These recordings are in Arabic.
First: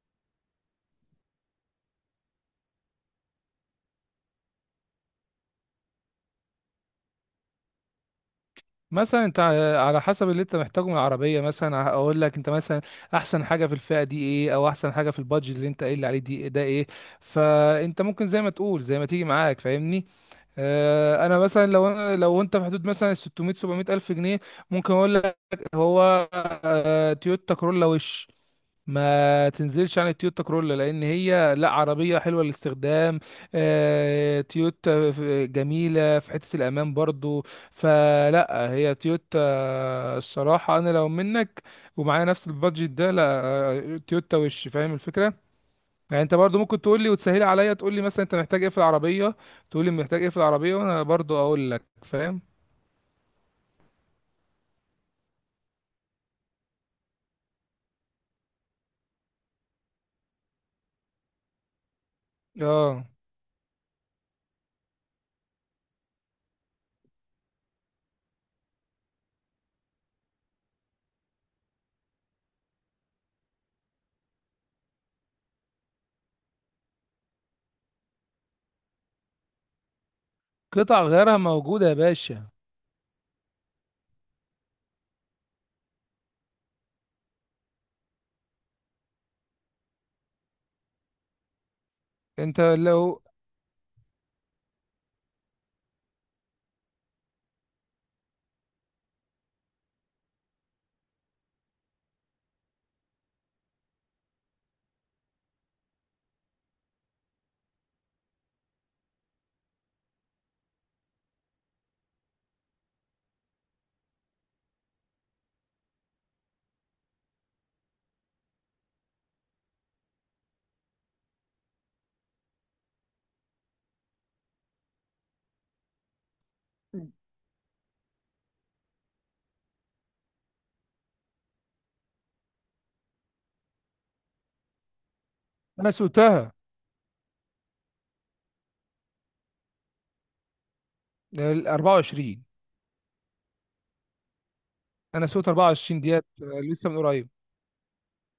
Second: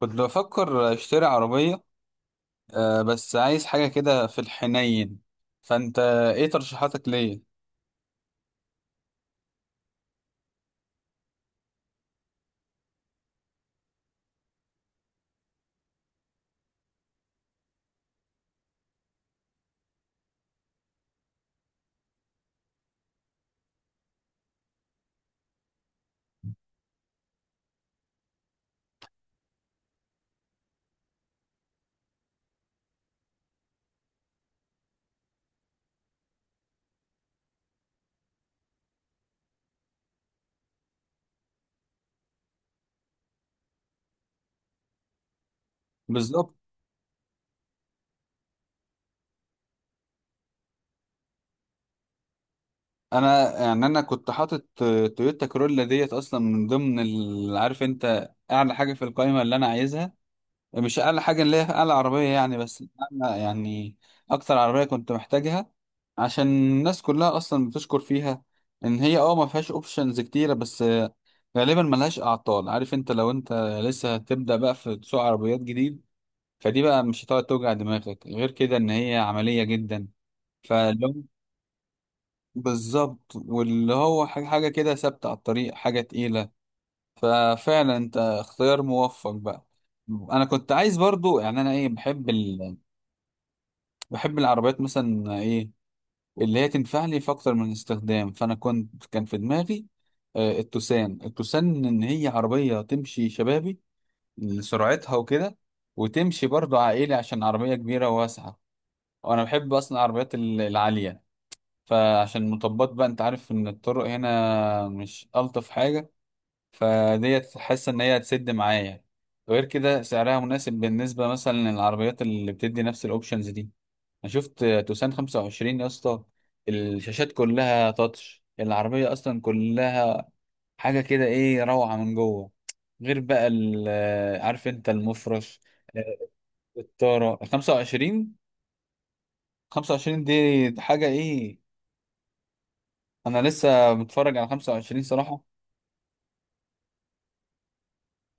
كنت بفكر اشتري عربية. بس عايز حاجة كده في الحنين. فانت، ايه ترشيحاتك ليا؟ مثلا انت على حسب اللي انت محتاجه من العربيه مثلا اقول لك انت مثلا احسن حاجه في الفئه دي ايه، او احسن حاجه في البادجت اللي انت قايل لي عليه دي ده ايه. فانت ممكن زي ما تقول، زي ما تيجي معاك، فاهمني. اه انا مثلا لو انت في حدود مثلا 600 700 الف جنيه ممكن اقول لك. هو اه تويوتا كورولا وش، ما تنزلش عن التويوتا كرولا، لان هي لا عربيه حلوه للاستخدام. تويوتا جميله في حته الامان برضو. فلا هي تويوتا، الصراحه انا لو منك ومعايا نفس البادجت ده، لا تويوتا وش، فاهم الفكره. يعني انت بالظبط. برضو ممكن تقول لي وتسهلي عليا، تقول لي مثلا انت محتاج ايه في العربيه، تقول لي محتاج ايه في العربيه وانا برضو اقول لك، فاهم. انا يعني انا كنت حاطط تويوتا كرولا ديت اصلا من ضمن عارف انت اعلى حاجة في القائمة اللي انا عايزها، مش اقل حاجه اللي هي اقل عربيه يعني، بس اه، أنا يعني اكتر عربيه كنت محتاجها. عشان الناس كلها اصلا بتشكر فيها ان هي، ما فيهاش اوبشنز كتيره، بس غالبا ملهاش اعطال. عارف انت؟ لو انت لسه هتبدا بقى في سوق عربيات جديد، فدي بقى مش هتقعد توجع دماغك، غير كده ان هي عمليه جدا. قطع فلو... غيارها موجوده يا باشا. بالظبط، واللي هو حاجة كده ثابته على الطريق، حاجه تقيله. ففعلا انت اختيار موفق بقى. انا كنت عايز برضو، يعني انا ايه، بحب انت ال لو. بحب العربيات مثلا، ايه اللي هي تنفع لي في اكتر من استخدام. فانا كان في دماغي التوسان. ان هي عربية تمشي شبابي لسرعتها وكده، وتمشي برضو عائلي عشان عربية كبيرة وواسعة. وانا بحب اصلا العربيات العالية، فعشان المطبات بقى، انت عارف ان الطرق هنا مش الطف حاجة. فديت حاسة ان هي هتسد معايا. غير كده سعرها مناسب بالنسبة مثلا للعربيات اللي بتدي نفس الاوبشنز دي. انا شفت توسان 25 يا اسطى، الشاشات كلها تاتش، العربيه اصلا كلها حاجه كده ايه، روعه من جوه. غير بقى عارف انت المفرش، انا سوتها الطاره. 25، 25 دي حاجه ايه. ال 24. انا لسه متفرج على 25 انا صراحه. سويت 24 ديت لسه من قريب.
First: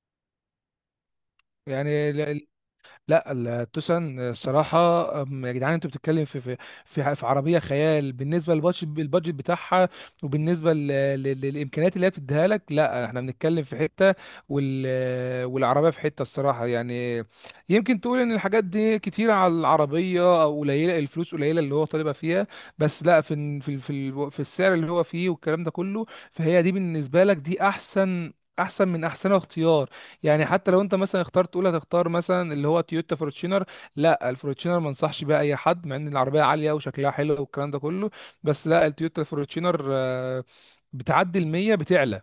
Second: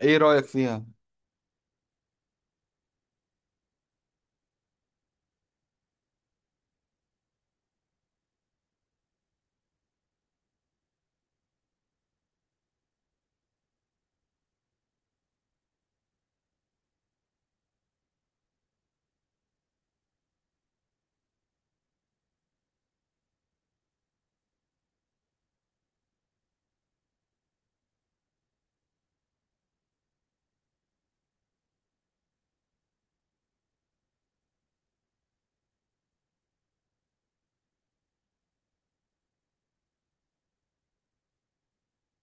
ايه رايك فيها؟ يعني لا، التوسان الصراحه. يا جدعان انتوا بتتكلم في في عربيه خيال بالنسبه للبادجت، البادجت بتاعها، وبالنسبه للامكانيات اللي هي بتديها لك. لا احنا بنتكلم في حته، والعربيه في حته الصراحه يعني. يمكن تقول ان الحاجات دي كتيره على العربيه، او قليله الفلوس قليله اللي هو طالبها فيها، بس لا في السعر اللي هو فيه والكلام ده كله. فهي دي بالنسبه لك دي احسن، احسن من احسن اختيار. يعني حتى لو انت مثلا اخترت، تقول هتختار مثلا اللي هو تويوتا فورتشينر، لا الفورتشينر ما انصحش بيها اي حد، مع ان العربيه عاليه وشكلها حلو والكلام ده كله، بس لا، التويوتا فورتشينر بتعدي ال 100 بتعلى،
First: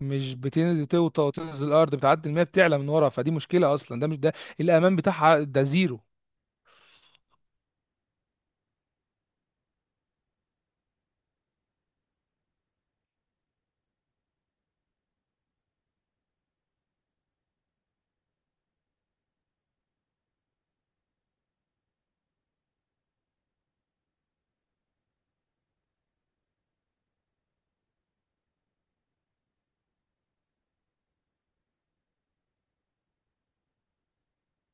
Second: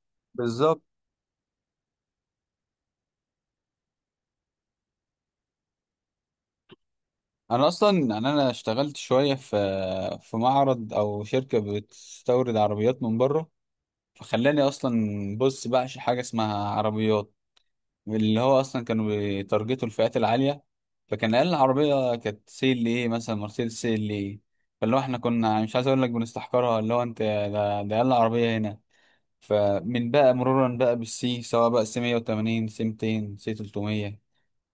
مش بالظبط. بتنزل توطى وتنزل الارض، بتعدي ال 100 بتعلى من ورا، فدي مشكله اصلا. ده مش ده الامان بتاعها ده زيرو. انا اصلا يعني انا اشتغلت شويه في في معرض او شركه بتستورد عربيات من بره، فخلاني اصلا، بص، بعشق حاجه اسمها عربيات. اللي هو اصلا كانوا بيتارجتوا الفئات العاليه، فكان اقل عربيه كانت سي ال ايه، مثلا مرسيدس سي ال ايه. فاللي هو احنا كنا مش عايز اقول لك بنستحقرها، اللي هو انت ده اقل عربيه هنا. فمن بقى مرورا بقى بالسي، سواء بقى سي 180 سي 200 سي 300،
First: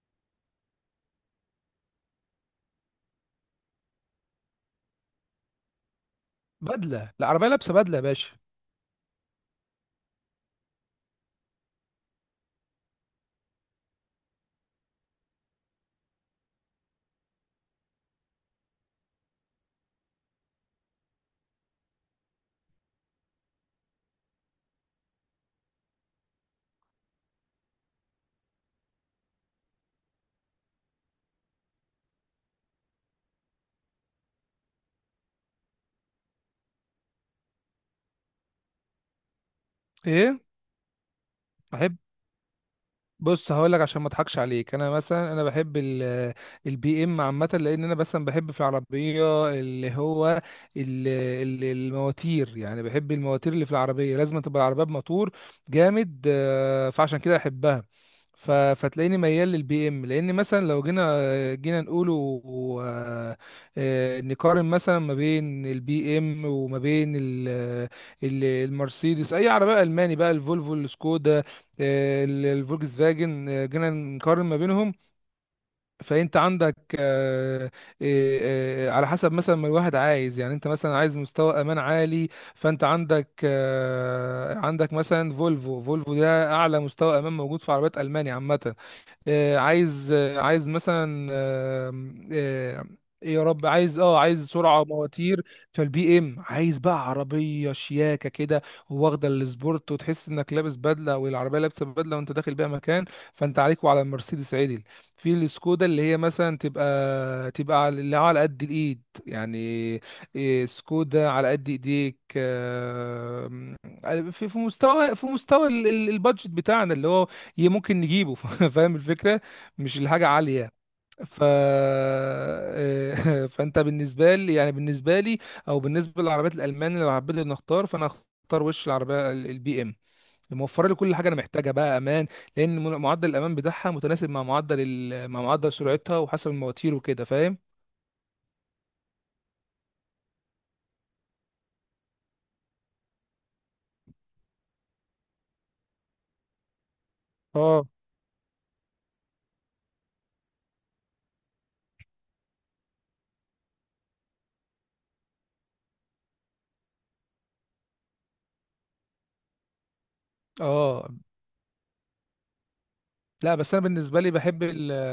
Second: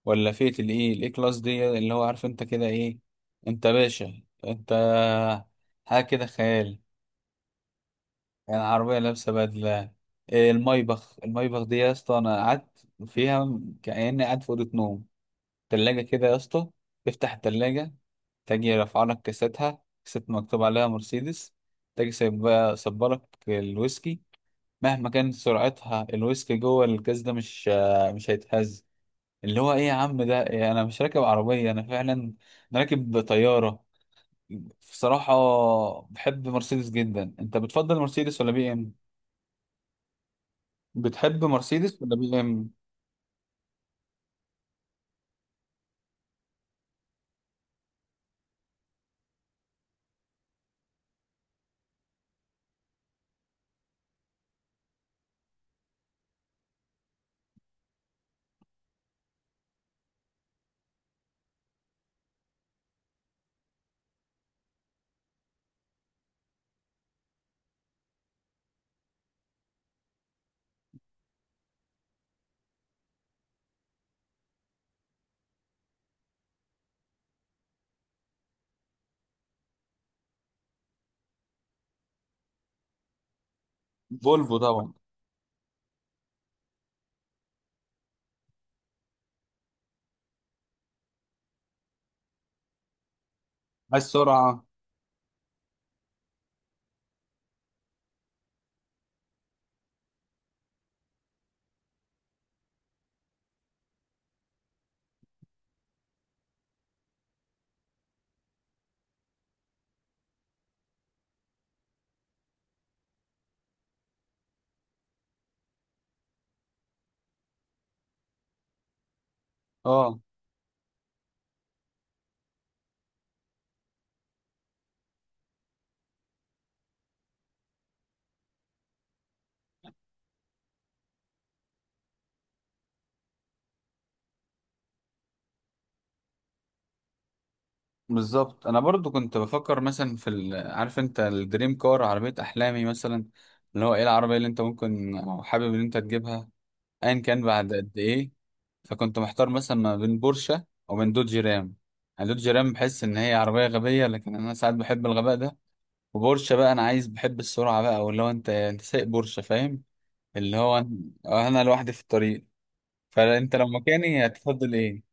ولا فئه الايه، الاي كلاس دي، اللي هو عارف انت كده ايه، انت باشا انت، حاجه كده خيال. بدله، العربيه لابسه بدله يا باشا. يعني عربيه لابسه بدله. إيه المايبخ دي يا اسطى! انا قعدت فيها كأني قاعد في اوضه نوم. تلاجة كده يا اسطى، افتح التلاجة تجي رافعة لك كاستها، كاسات مكتوب عليها مرسيدس. تجي سايبة صبلك الويسكي، مهما كانت سرعتها الويسكي جوه الكاس ده مش هيتهز. اللي هو ايه يا عم، ده إيه! انا مش راكب عربية، انا فعلا انا راكب طيارة. بصراحة بحب مرسيدس جدا. انت بتفضل مرسيدس ولا بي ام؟ ايه؟ بتحب احب. مرسيدس ولا بي ام؟ بص هقول لك عشان ما اضحكش عليك، انا مثلا انا بحب البي ام عامه، لان انا مثلا بحب في العربيه اللي هو المواتير، يعني بحب المواتير اللي في العربيه، لازم تبقى العربيه بموتور جامد فعشان كده احبها. فتلاقيني ميال للبي ام، لان مثلا لو جينا نقوله، آه، نقارن مثلا ما بين البي ام وما بين ال- المرسيدس، اي عربيه الماني بقى، الفولفو، السكودا، الفولكس فاجن، جينا نقارن ما بينهم. فانت عندك، على حسب مثلا ما الواحد عايز. يعني انت مثلا عايز مستوى امان عالي، فانت عندك فولفو طبعا. عندك مثلا فولفو، فولفو ده اعلى مستوى امان موجود في عربيات المانيا عامه. عايز مثلا، آم، آه، ايه يا رب، عايز عايز اه عايز سرعة. سرعه مواتير. فالبي ام، عايز بقى عربيه شياكه كده واخده السبورت، وتحس انك لابس بدله والعربيه لابسه بدله وانت داخل بيها مكان، فانت عليك وعلى المرسيدس عدل. في السكودا اللي هي مثلا تبقى تبقى اللي على قد الايد يعني. إيه، سكودا على قد ايديك. في في مستوى البادجت بتاعنا اللي هو ممكن نجيبه فاهم الفكرة، مش اه، الحاجة عالية. ف، فانت بالنسبة لي او بالنسبة للعربيات الالمان، اللي لو حبيت إني اختار فانا اختار وش، العربية البي ام موفرة لي كل حاجة انا محتاجها بقى، امان، لان معدل الامان بتاعها متناسب مع معدل ال... مع معدل سرعتها وحسب المواتير وكده، فاهم. بالظبط. انا برضو كنت بفكر مثلا في عارف انت الدريم كار، عربيه احلامي مثلا، اللي هو ايه العربيه اللي انت ممكن او حابب ان انت تجيبها ايا كان بعد اه. قد ايه. فكنت محتار مثلا ما بين بورشه او من دوج رام. يعني دوج رام بحس ان هي عربيه غبيه، لكن انا ساعات بحب الغباء ده. وبورشه بقى، انا عايز، بحب السرعه بقى، او اللي هو انت سايق بورشه فاهم، اللي هو اه. انا لوحدي في الطريق. لا فانت لو بس انا بالنسبة مكاني لي بحب هتفضل ال... ايه؟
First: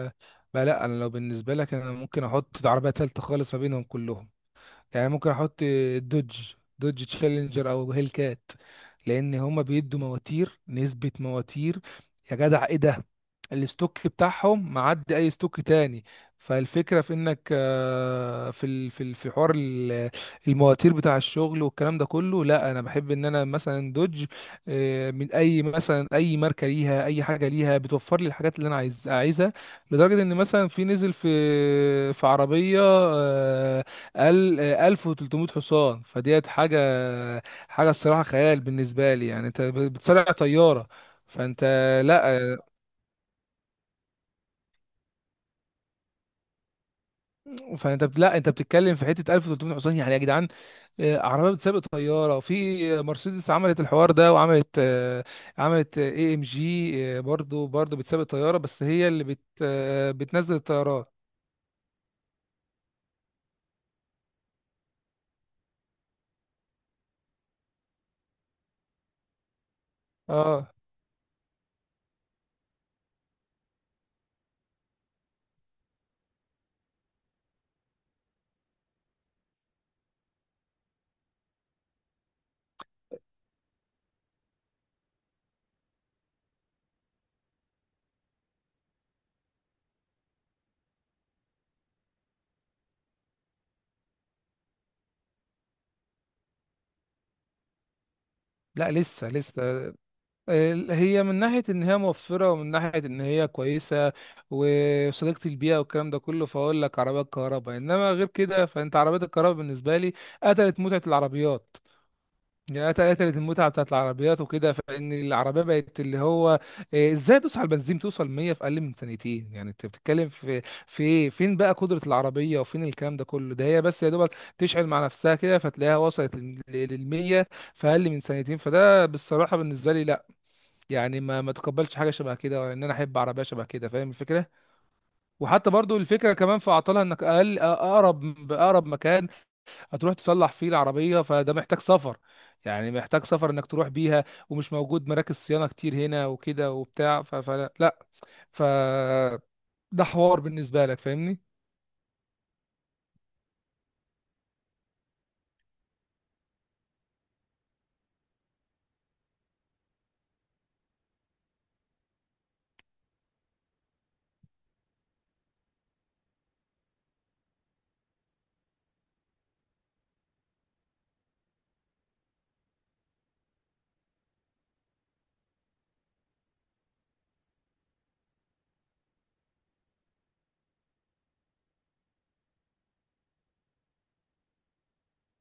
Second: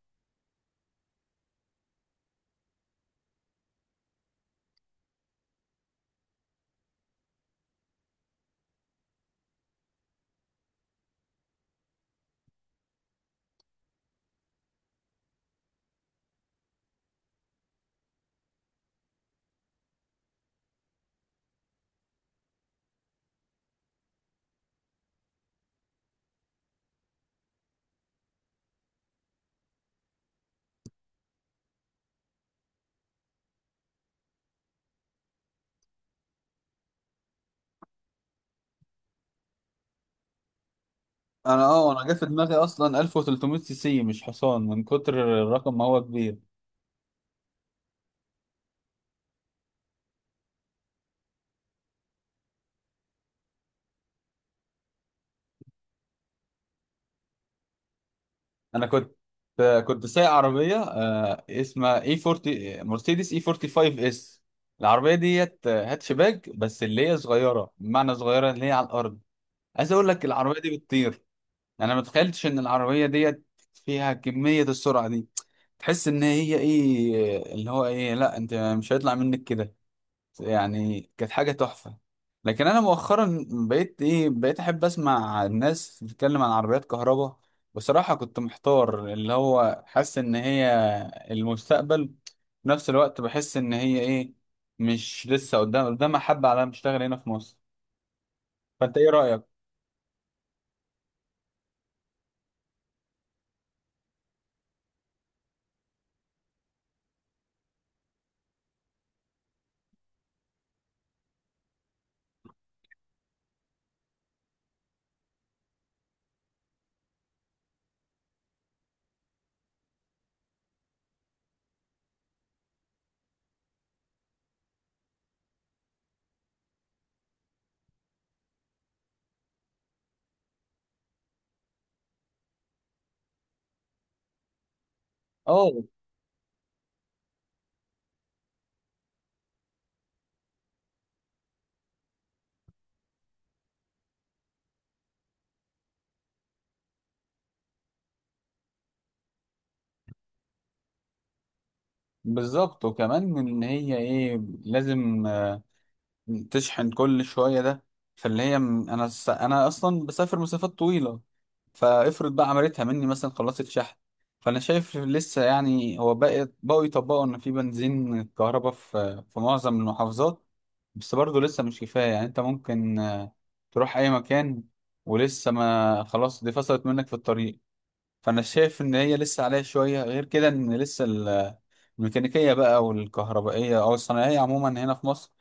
بقى لا، انا لو بالنسبة لك انا ممكن احط عربية تالتة خالص ما بينهم كلهم. يعني ممكن احط دوج، دوج تشالنجر او هيل كات، لان هما بيدوا مواتير، نسبة مواتير يا جدع ايه ده، الاستوك بتاعهم معدي اي استوك تاني. فالفكرة في انك في حوار المواتير بتاع الشغل والكلام ده كله. لا انا بحب ان انا مثلا دوج، من اي مثلا اي ماركة ليها، اي حاجة ليها بتوفر لي الحاجات اللي انا عايزها. لدرجة ان مثلا في نزل في في عربية 1300 حصان، فديت حاجة الصراحة خيال بالنسبة لي، يعني انت بتصارع طيارة. فانت، انا جه في دماغي لا اصلا 1300 سي سي مش حصان، من كتر الرقم ما هو كبير. فانت لا انت بتتكلم في حتة 1300 حصان يعني يا جدعان. عربية بتسابق طيارة. في مرسيدس عملت الحوار ده، وعملت عملت اي ام جي، برضو بتسابق طيارة، بس انا هي كنت اللي بت كنت آه، سايق بتنزل عربيه الطيارات. اسمها اي 40 مرسيدس، اي 45 اس. العربيه ديت هاتشباك، بس اللي هي صغيره، بمعنى صغيره اللي هي على الارض. عايز اقول لك العربيه اه. دي بتطير. انا ما تخيلتش ان العربيه ديت فيها كميه السرعه دي. تحس ان هي ايه اللي هو ايه، لا انت مش هيطلع منك كده. يعني كانت حاجة تحفة. لكن أنا مؤخرا بقيت إيه، بقيت أحب أسمع الناس بتتكلم عن عربيات كهرباء. بصراحة كنت محتار، اللي هو حاسس إن هي المستقبل، في نفس الوقت بحس إن هي إيه، مش لسه قدامها حبة على ما تشتغل هنا في مصر. لا فأنت إيه لسه، رأيك؟ لسه. هي من ناحية إن هي موفرة، ومن ناحية إن هي كويسة وصديقة البيئة والكلام ده كله، فأقول لك عربيات كهرباء إنما، غير كده فأنت عربيات الكهرباء بالنسبة لي قتلت متعة العربيات. يعني قتلت المتعة بتاعت العربيات وكده، فإن العربية بقت اللي هو إيه، إزاي تدوس على البنزين توصل 100 في أقل من ثانيتين. يعني أنت بتتكلم في إيه؟ فين بقى قدرة العربية وفين الكلام ده كله؟ ده هي بس يا دوبك تشعل مع نفسها كده، فتلاقيها وصلت لل 100 في أقل من ثانيتين. فده بالصراحة بالنسبة لي لا. يعني ما تقبلش حاجه شبه كده، ولا ان انا احب عربيه شبه كده، فاهم الفكره. وحتى اه، برضو الفكره كمان في اعطالها، انك اقرب باقرب مكان هتروح تصلح فيه العربيه، فده محتاج سفر. يعني محتاج سفر انك تروح بيها، ومش موجود مراكز صيانه كتير هنا وكده وبتاع. ف- فلا لا. ف، ده حوار بالنسبه لك، فاهمني. بالظبط. وكمان إن هي إيه، لازم تشحن كل شوية ده. فاللي هي انا اصلا بسافر مسافات طويلة. فافرض بقى عملتها مني، مثلا خلصت شحن. فانا شايف، لسه يعني، هو بقى بقوا يطبقوا ان في بنزين كهرباء في في معظم المحافظات، بس برضه لسه مش كفاية. يعني انت ممكن تروح اي مكان ولسه، ما خلاص دي فصلت منك في الطريق. فانا شايف ان هي لسه عليها شوية، غير كده ان لسه الميكانيكية بقى والكهربائية، أو الصناعية عموما هنا في مصر،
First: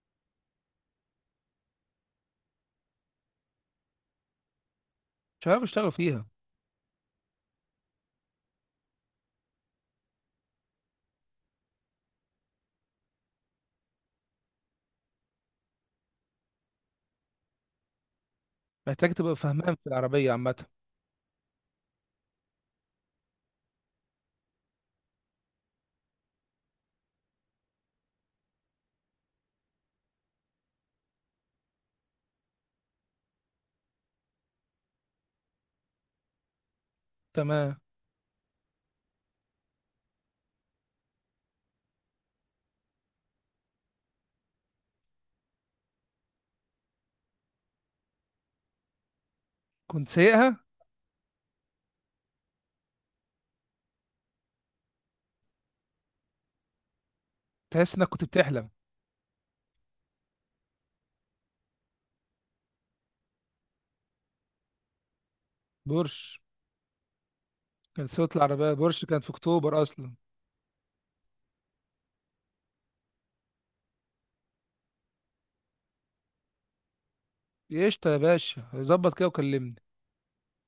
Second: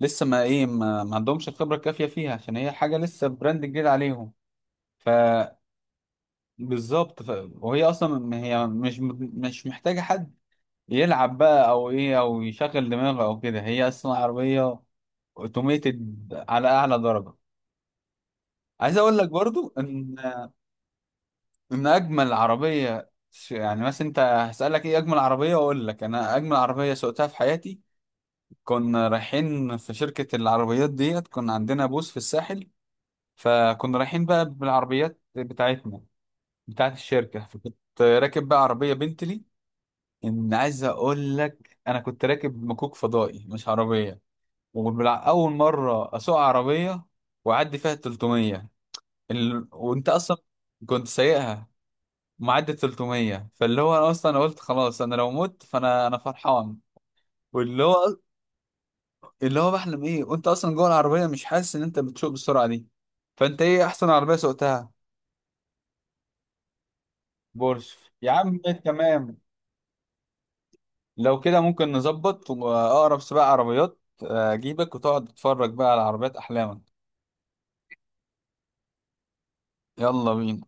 لسه ما إيه ما, ما عندهمش الخبرة الكافية فيها، عشان هي حاجة لسه براند جديد عليهم. مش عارف فبالظبط. اشتغل فيها. ف... وهي أصلا هي مش محتاجة حد يلعب بقى أو إيه، أو يشغل دماغه أو كده. هي أصلا عربية اوتوميتد على أعلى درجة. عايز محتاج أقول لك تبقى برضو فهمان في إن العربيه عامه. إن أجمل عربية يعني مثلا أنت هسألك إيه أجمل عربية، أقول لك أنا أجمل عربية سوقتها في حياتي. كنا رايحين في شركة العربيات ديت، كنا عندنا بوث في الساحل، فكنا رايحين بقى بالعربيات بتاعتنا، بتاعت الشركة. فكنت تمام. راكب بقى عربية بنتلي. إن عايز أقول لك أنا كنت راكب مكوك فضائي مش عربية. وأول مرة أسوق عربية وأعدي فيها 300، وأنت كنت أصلا سايقها. كنت سايقها، معدي 300. فاللي هو أنا أصلا قلت خلاص، أنا لو مت فأنا أنا فرحان. واللي تحس انك هو، كنت بتحلم. اللي هو بحلم ايه، وانت اصلا جوه العربيه مش حاسس ان انت بتسوق بالسرعه دي. فانت ايه احسن عربيه سوقتها؟ بورش. كان بورش. يا صوت عم العربيه بورش، كان في تمام، اكتوبر اصلا. لو كده ممكن نظبط واقرب سباق عربيات اجيبك وتقعد تتفرج بقى على عربيات احلامك. قشطة يا باشا، ظبط كده وكلمني. يلا بينا.